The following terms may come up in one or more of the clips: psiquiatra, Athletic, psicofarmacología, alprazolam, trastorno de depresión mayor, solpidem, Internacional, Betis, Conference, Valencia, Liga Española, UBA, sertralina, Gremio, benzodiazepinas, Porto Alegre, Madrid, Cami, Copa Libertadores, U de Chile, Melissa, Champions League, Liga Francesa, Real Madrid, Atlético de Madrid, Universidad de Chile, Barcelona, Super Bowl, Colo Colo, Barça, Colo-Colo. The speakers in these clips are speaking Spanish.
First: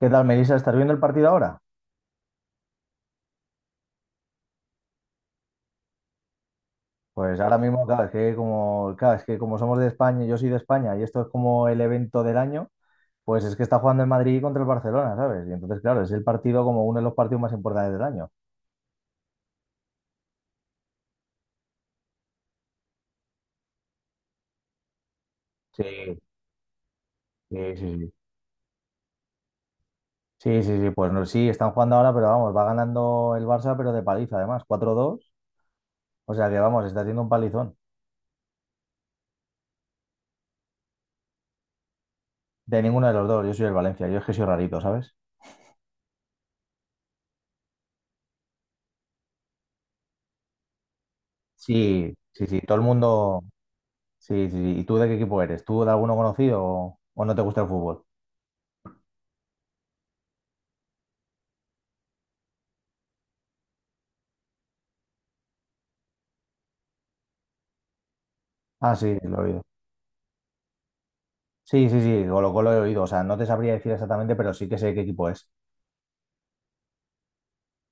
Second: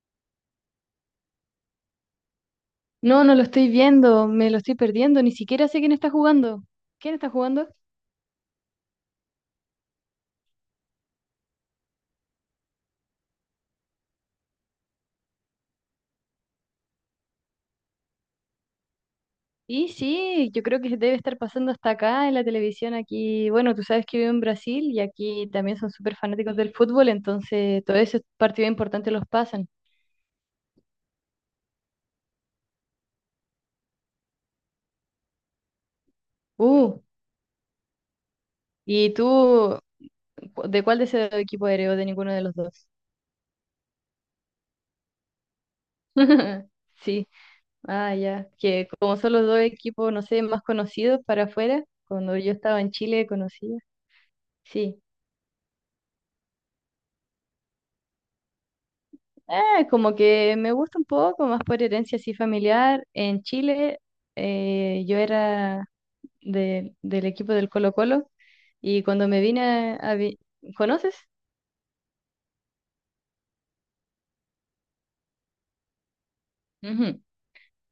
¿Qué tal, Melissa? ¿Estás viendo el partido ahora? No, no lo estoy viendo, me lo estoy perdiendo, ni siquiera sé quién está jugando. ¿Quién está Pues ahora jugando? mismo, claro, es que como somos de España, yo soy de España y esto es como el evento del año, pues es que está jugando el Madrid contra el Barcelona, ¿sabes? Y entonces, claro, es el partido como uno de los partidos más importantes del año. Y sí, yo creo que debe estar pasando hasta acá en la televisión aquí. Bueno, tú sabes que vivo en Brasil y aquí también Sí, son súper fanáticos del fútbol, sí, sí, entonces todos sí. esos partidos importantes los pasan. Sí, sí, sí, pues no, sí, están jugando ahora, pero vamos, va ganando el Barça, pero de paliza además, 4-2. O sea que vamos, Uh, está haciendo un palizón. ¿Y tú de cuál de ese equipo eres o de ninguno de los De dos? ninguno de los dos, yo soy el Valencia, yo es que soy rarito, ¿sabes? Sí, ah, ya, que como son los dos equipos, no sé, más conocidos para afuera, Sí, cuando sí, yo sí, todo estaba el en Chile mundo. conocía. Sí, sí, sí. ¿Y tú Sí. de qué equipo eres? ¿Tú de alguno conocido o no te gusta el fútbol? Como que me gusta un poco, más por herencia así familiar. En Chile, yo era del equipo del Colo-Colo Ah, y sí, cuando lo he me oído. vine a... a vi- ¿conoces? Sí, sí, sí, Colo Colo he oído. O sea, no te sabría decir exactamente, pero sí que sé qué equipo es. Ujú.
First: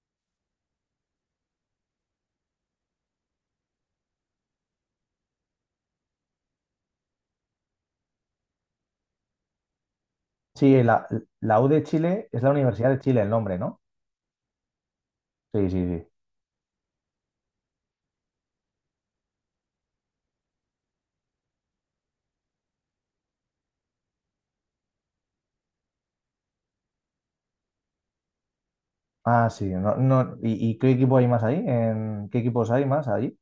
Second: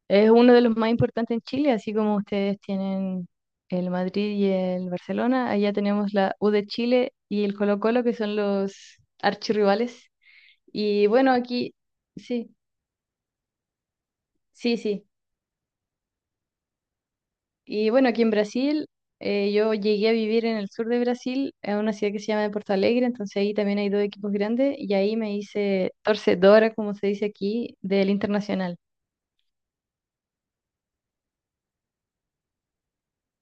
Es uno de los más importantes en Chile, así como ustedes tienen el Madrid y el Barcelona, allá tenemos la U de Chile y el Colo-Colo que son los archirrivales. Sí, la, Y bueno, la U aquí de Chile es la sí, Universidad de Chile el nombre, ¿no? sí, sí. Sí, sí, sí. Y bueno, aquí en Brasil, yo llegué a vivir en el sur de Brasil, en una ciudad que se llama Porto Alegre, entonces ahí también hay dos equipos grandes y ahí me hice torcedora, como se dice aquí, del Internacional. Ah, sí. No, no, y qué equipo hay más ahí? ¿En qué equipos hay más allí?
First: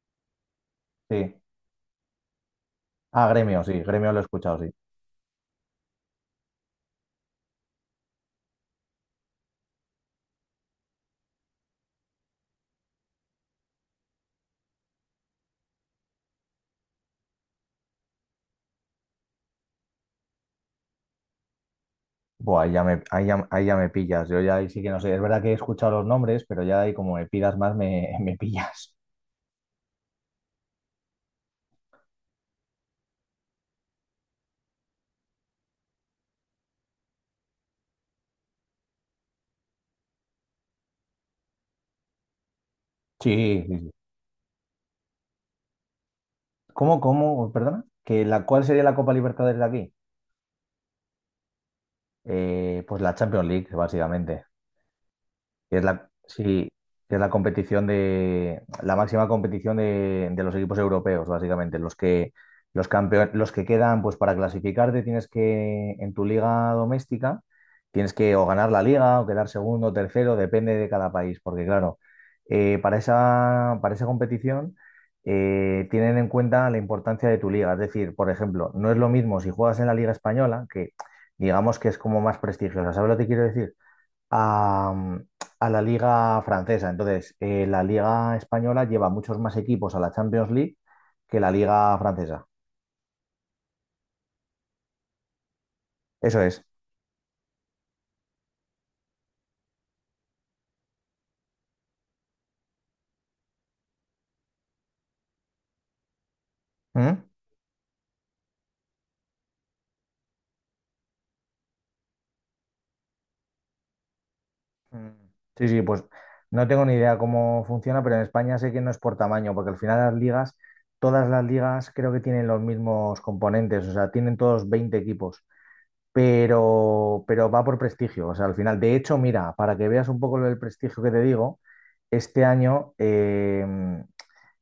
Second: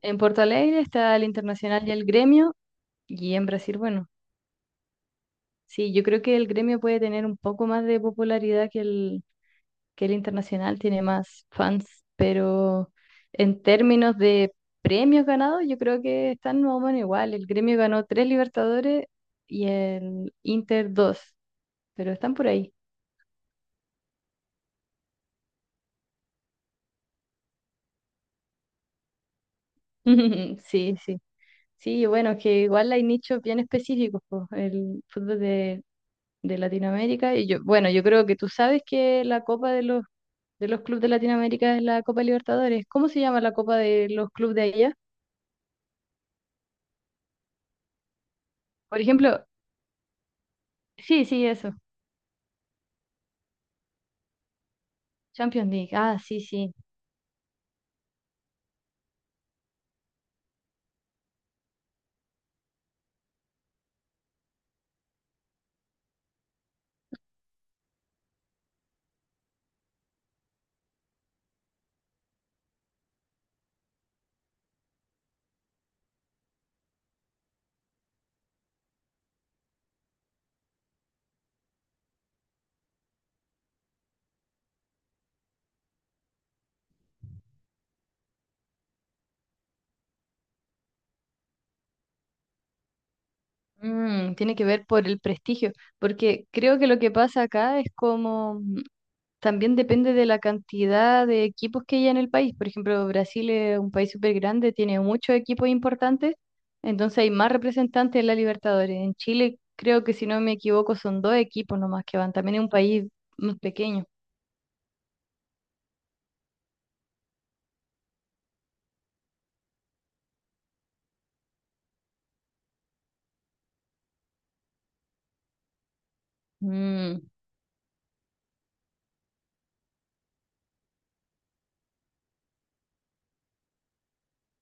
En Porto Alegre está el Sí. Internacional y el Gremio, Ah, y en Gremio, sí, Brasil, bueno, Gremio lo he escuchado, sí. sí, yo creo que el Gremio puede tener un poco más de popularidad que el internacional tiene más fans, pero en términos de premios ganados, yo creo que están más o menos igual. El Gremio ganó tres Libertadores y el Inter dos, pero están por Buah, ahí. Ahí ya me pillas. Yo ya ahí sí que no sé. Es verdad que he escuchado los nombres, pero ya ahí como me pidas más, me pillas. Sí, sí. Sí, bueno, que igual hay nichos bien específicos, po, el fútbol de Latinoamérica. Y yo, bueno, yo creo que tú sabes que la Copa de los clubes de Latinoamérica es la Copa Libertadores. ¿Cómo se llama la Sí, sí, Copa sí. de los clubes de allá? ¿Cómo, cómo? Perdona. ¿Que cuál sería la Por Copa ejemplo, Libertadores de aquí? sí, sí, eso. Pues la Champions League, básicamente, Champions que es League, la, ah, sí, sí, sí. que es la competición de, la máxima competición de los equipos europeos, básicamente. Los que, los campeones, los que quedan, pues para clasificarte tienes que, en tu liga doméstica, tienes que o ganar la liga o quedar segundo, tercero, depende de cada país, porque claro, para esa competición tienen en cuenta la importancia de tu liga. Es decir, por ejemplo, no es lo mismo si juegas en la Liga Española, que digamos que es como más prestigiosa. ¿Sabes lo que quiero decir? a, mm, a la liga francesa. Entonces, la liga española lleva muchos más equipos a la Champions League que la liga francesa. Tiene que ver por el prestigio, Eso porque es. creo que lo que pasa acá es como, también depende de la cantidad de equipos que hay en el país. Por ejemplo, Brasil es un país súper grande, tiene muchos equipos importantes, ¿Mm? entonces hay más representantes en la Libertadores. En Chile, creo que si no me equivoco, son dos equipos nomás que van, también es un país más pequeño. Mm. Sí, sí, pues no tengo ni idea cómo funciona, pero en España sé que no es por tamaño, porque al final todas las ligas creo que tienen los mismos componentes, o sea, tienen todos 20 equipos. Pero, Mm, pero va por prestigio, o sea, al final. De hecho, mira, para que veas un poco el prestigio que te digo, este año, eh,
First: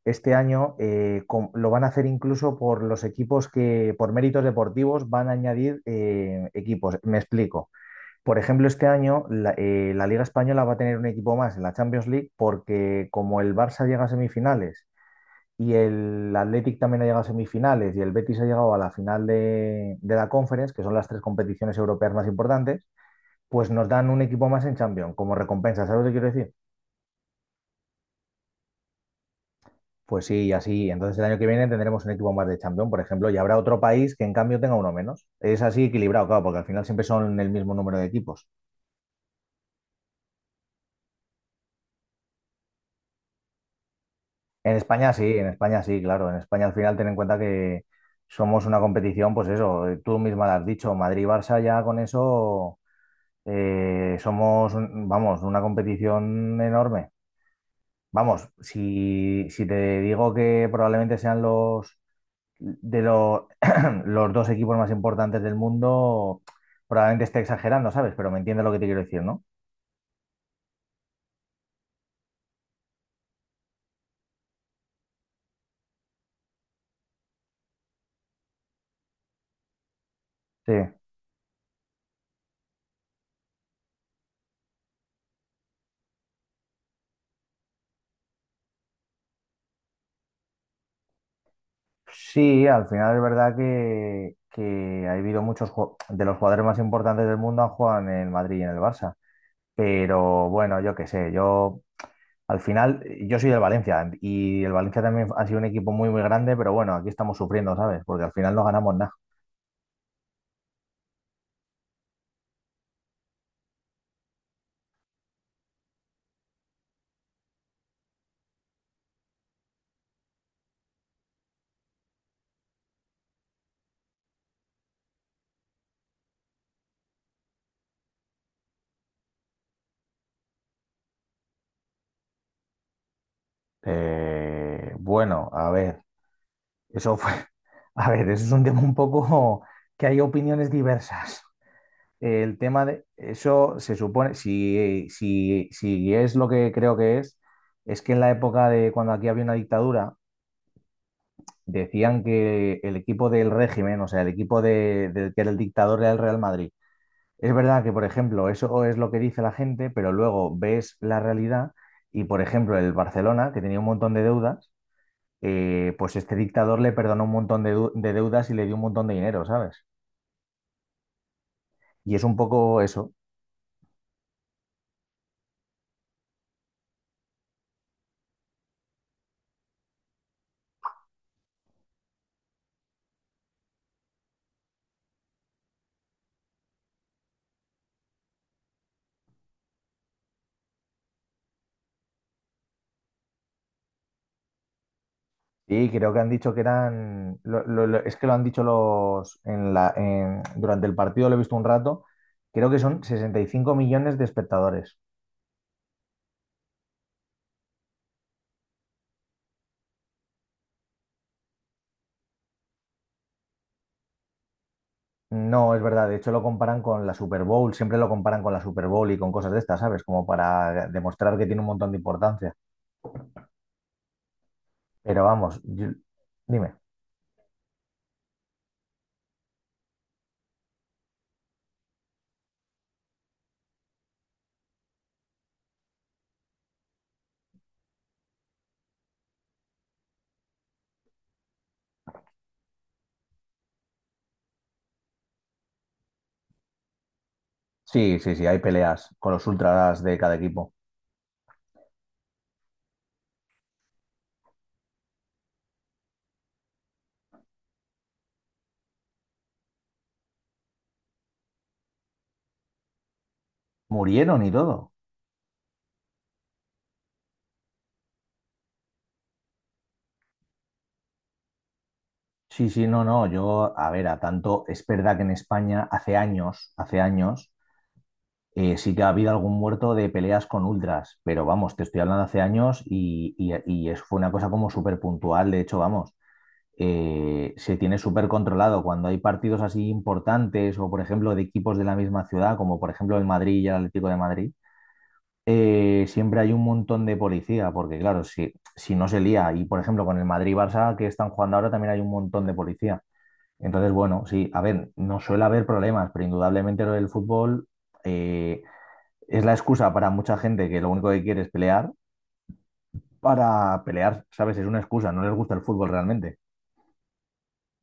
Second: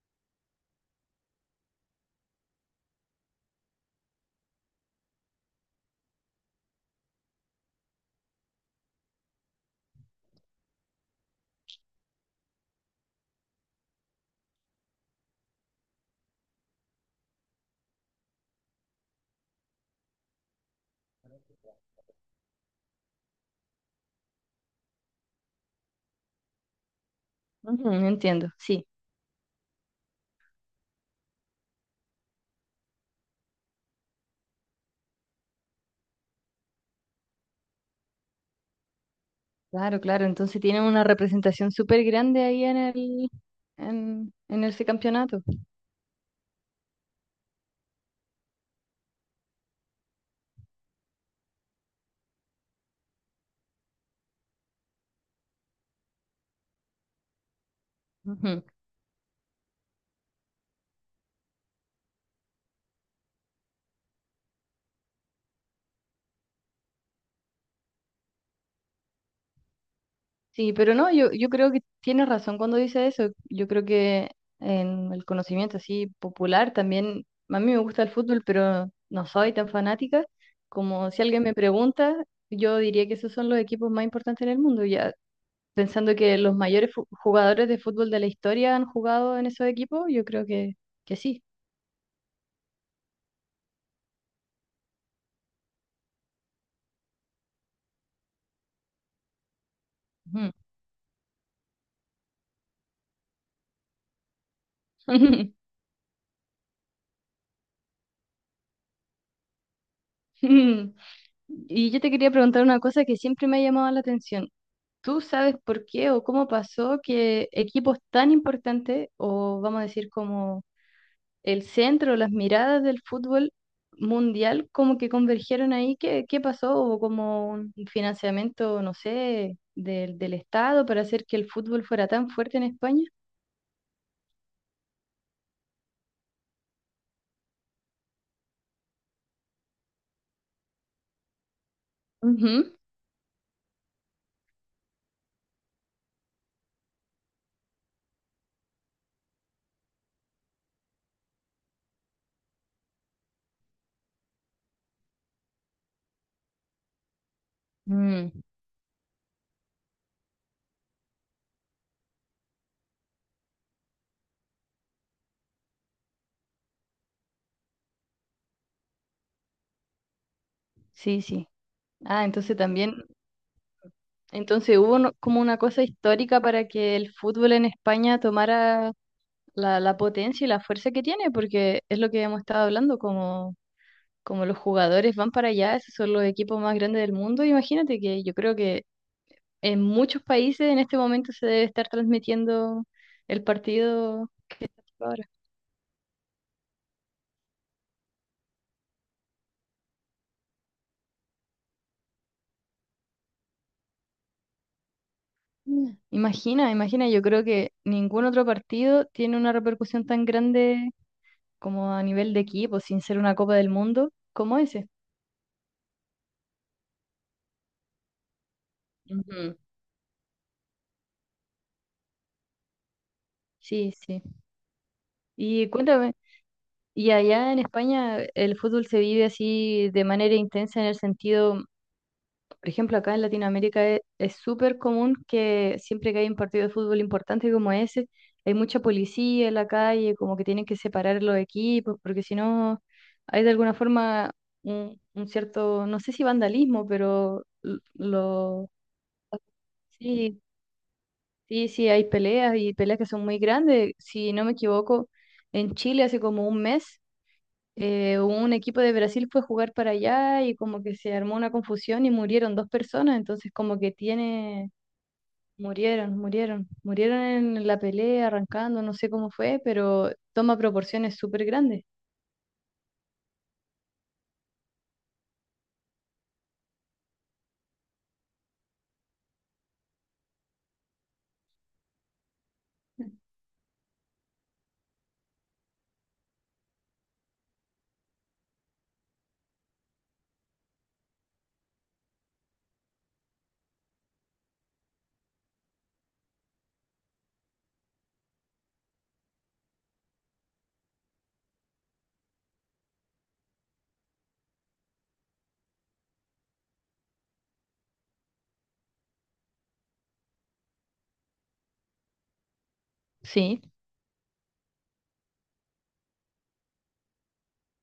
Lo van a hacer incluso por los equipos que, por méritos deportivos, van a añadir equipos. Me explico. Por ejemplo, este año la, la Liga Española va a tener un equipo más en la Champions League porque como el Barça llega a semifinales y el Athletic también ha llegado a semifinales y el Betis ha llegado a la final de la Conference, que son las tres competiciones europeas más importantes, pues nos dan un equipo más en Champions como recompensa. ¿Sabes lo que quiero decir? ujú, entiendo, sí, Pues sí, y así. Entonces el año que viene tendremos un equipo más de campeón, por ejemplo, y habrá otro país que en cambio tenga uno menos. Es así equilibrado, claro, porque al final siempre son el mismo número de equipos. claro, claro. Entonces tienen una representación súper grande ahí en ese campeonato. En España sí, claro. En España al final ten en cuenta que somos una competición, pues eso, tú misma lo has dicho, Madrid-Barça ya con eso somos, un- vamos, una competición enorme. Vamos, Ujú. si te digo que probablemente sean los de lo- los dos equipos más importantes del mundo, probablemente esté exagerando, ¿sabes? Pero me entiendes lo que te quiero decir, ¿no? Sí, pero no, yo creo que tienes razón cuando dice eso. Yo creo que en el conocimiento así popular también, a mí me gusta el fútbol, pero no soy tan fanática. Sí. Como si alguien me pregunta, yo diría que esos son los equipos más importantes en el mundo. Ya pensando que los mayores jugadores de fútbol de la historia han jugado en esos equipos, yo creo que sí. Sí, al final es verdad que ha habido muchos de los jugadores más importantes del mundo han jugado en el Madrid y en el Barça. Pero Ujú. bueno, yo qué sé, yo al final, yo soy del Valencia y el Valencia también ha sido un equipo muy, muy grande, pero bueno, aquí estamos sufriendo, ¿sabes? Porque al final no ganamos nada. Y yo te quería preguntar una cosa que siempre me ha llamado la atención. ¿Tú sabes por qué o cómo pasó que equipos tan importantes, o vamos a decir como el centro, las miradas del fútbol mundial, como que convergieron ahí? ¿Qué pasó? ¿Hubo como un financiamiento, no sé, del Estado para hacer que el fútbol fuera tan fuerte en España? Eh, bueno, a ver, eso fue A ver, eso es un tema un poco que hay opiniones diversas. El Ujú. tema de eso se supone, si es lo que creo que es que en la época de cuando aquí había una dictadura, decían que el equipo del régimen, o sea, el equipo del que era el dictador era el Real Madrid. Es verdad que, por Mm, ejemplo, eso es lo que dice la gente, pero luego ves la realidad y, por ejemplo, el Barcelona, que tenía un montón de deudas, pues este dictador le perdonó un montón de deudas y le dio un montón de dinero, ¿sabes? sí, sí. Y es Ah, un entonces poco también, eso. entonces hubo como una cosa histórica para que el fútbol en España tomara la, la potencia y la fuerza que tiene, porque es lo que hemos estado hablando, como, como los jugadores van para allá, esos son los equipos más grandes del mundo. Imagínate que yo creo que en muchos países en este momento se debe estar transmitiendo el partido que está ahora. Sí, creo que han dicho que eran. Lo- es que lo han dicho los. Durante el partido lo he visto un rato. Creo que son 65 millones de espectadores. Mm. Imagina, imagina, yo creo que ningún otro partido tiene una repercusión tan grande como a nivel de equipo, sin ser una Copa del Mundo, como ese. No, es verdad. De hecho, lo comparan con la Super Bowl. Siempre lo comparan con la Super Bowl y con cosas Ujú. de estas, ¿sabes? Como para demostrar que tiene un montón de importancia. Sí, sí. Pero vamos, Y cuéntame. dime. Y allá en España el fútbol se vive así de manera intensa en el sentido, por ejemplo, acá en Latinoamérica es súper común que siempre que hay un partido de fútbol importante como ese, hay mucha policía en la calle, como que tienen que separar los equipos, porque si no hay de alguna forma un cierto, no sé si vandalismo, pero Sí, sí, sí, hay lo. peleas con los ultras de cada Sí, equipo. sí, sí, hay peleas y peleas que son muy grandes. Si no me equivoco, en Chile hace como un mes, un equipo de Brasil fue a jugar para allá y como que se armó una confusión y murieron dos personas, entonces como que Murieron y tiene, todo. murieron, murieron, murieron en la pelea, arrancando, no sé cómo fue, pero toma proporciones súper grandes. Sí, sí, no, no. Yo, a ver, a tanto. Es verdad que en España hace años, hace años. Sí que ha habido algún muerto de peleas con ultras, pero vamos, te estoy hablando hace años y fue una cosa como súper puntual. De hecho, vamos, se tiene súper controlado cuando hay partidos así importantes o, por ejemplo, de equipos de la misma ciudad, como por ejemplo el Madrid y el Atlético de Madrid. Siempre hay un montón de policía, porque claro, si no se lía, y por ejemplo con el Madrid-Barça que están jugando ahora también hay un montón de policía. Entonces, bueno, sí, a ver, no suele haber problemas, pero indudablemente lo del fútbol eh, es la excusa para mucha gente que lo único que quiere es pelear, Sí. para pelear, ¿sabes? Es una excusa, no les gusta el fútbol realmente.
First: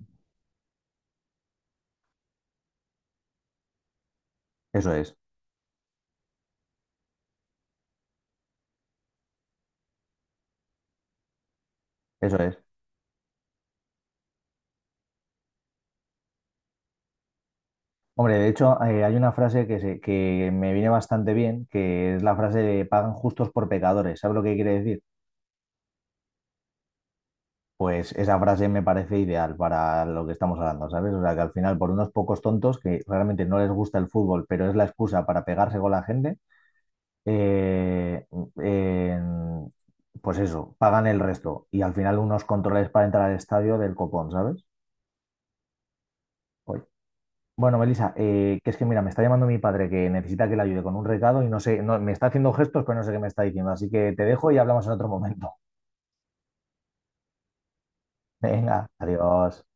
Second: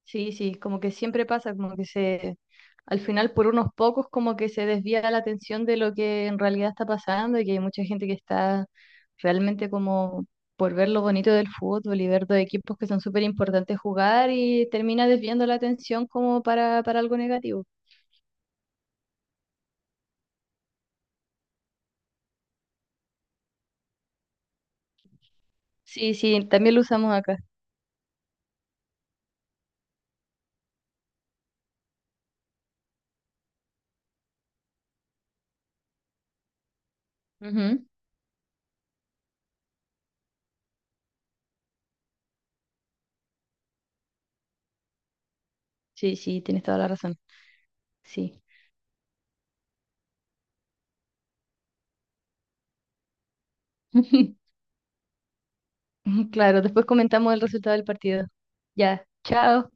Sí, sí, como que siempre pasa, como que se, al final por unos pocos como que se Eso desvía es, la atención de lo que en realidad está pasando y que hay mucha gente que está realmente como por ver lo bonito del fútbol y ver eso dos es. equipos que son súper importantes jugar y termina desviando la atención como para algo negativo. Hombre, de hecho, hay una frase que, que me viene bastante bien, que es la frase de pagan justos por pecadores. ¿Sabes lo que quiere decir? Sí, sí, también lo usamos acá. Pues esa frase me parece ideal para lo que estamos hablando, ¿sabes? O sea, que al final, por unos pocos tontos que realmente no les gusta el fútbol, pero es la excusa para pegarse con la gente, Ujú. eh, en- pues eso, pagan el resto y al final unos controles para entrar al estadio del copón, ¿sabes? Sí, sí, tienes toda Oye. la razón. Bueno, Melissa, Sí. Que es que mira, me está llamando mi padre que necesita que le ayude con un recado y no sé, no, me está haciendo gestos, pero no sé qué me está diciendo, así que te dejo y hablamos en otro momento. Claro, después comentamos el resultado del partido. Venga, Ya, adiós. chao.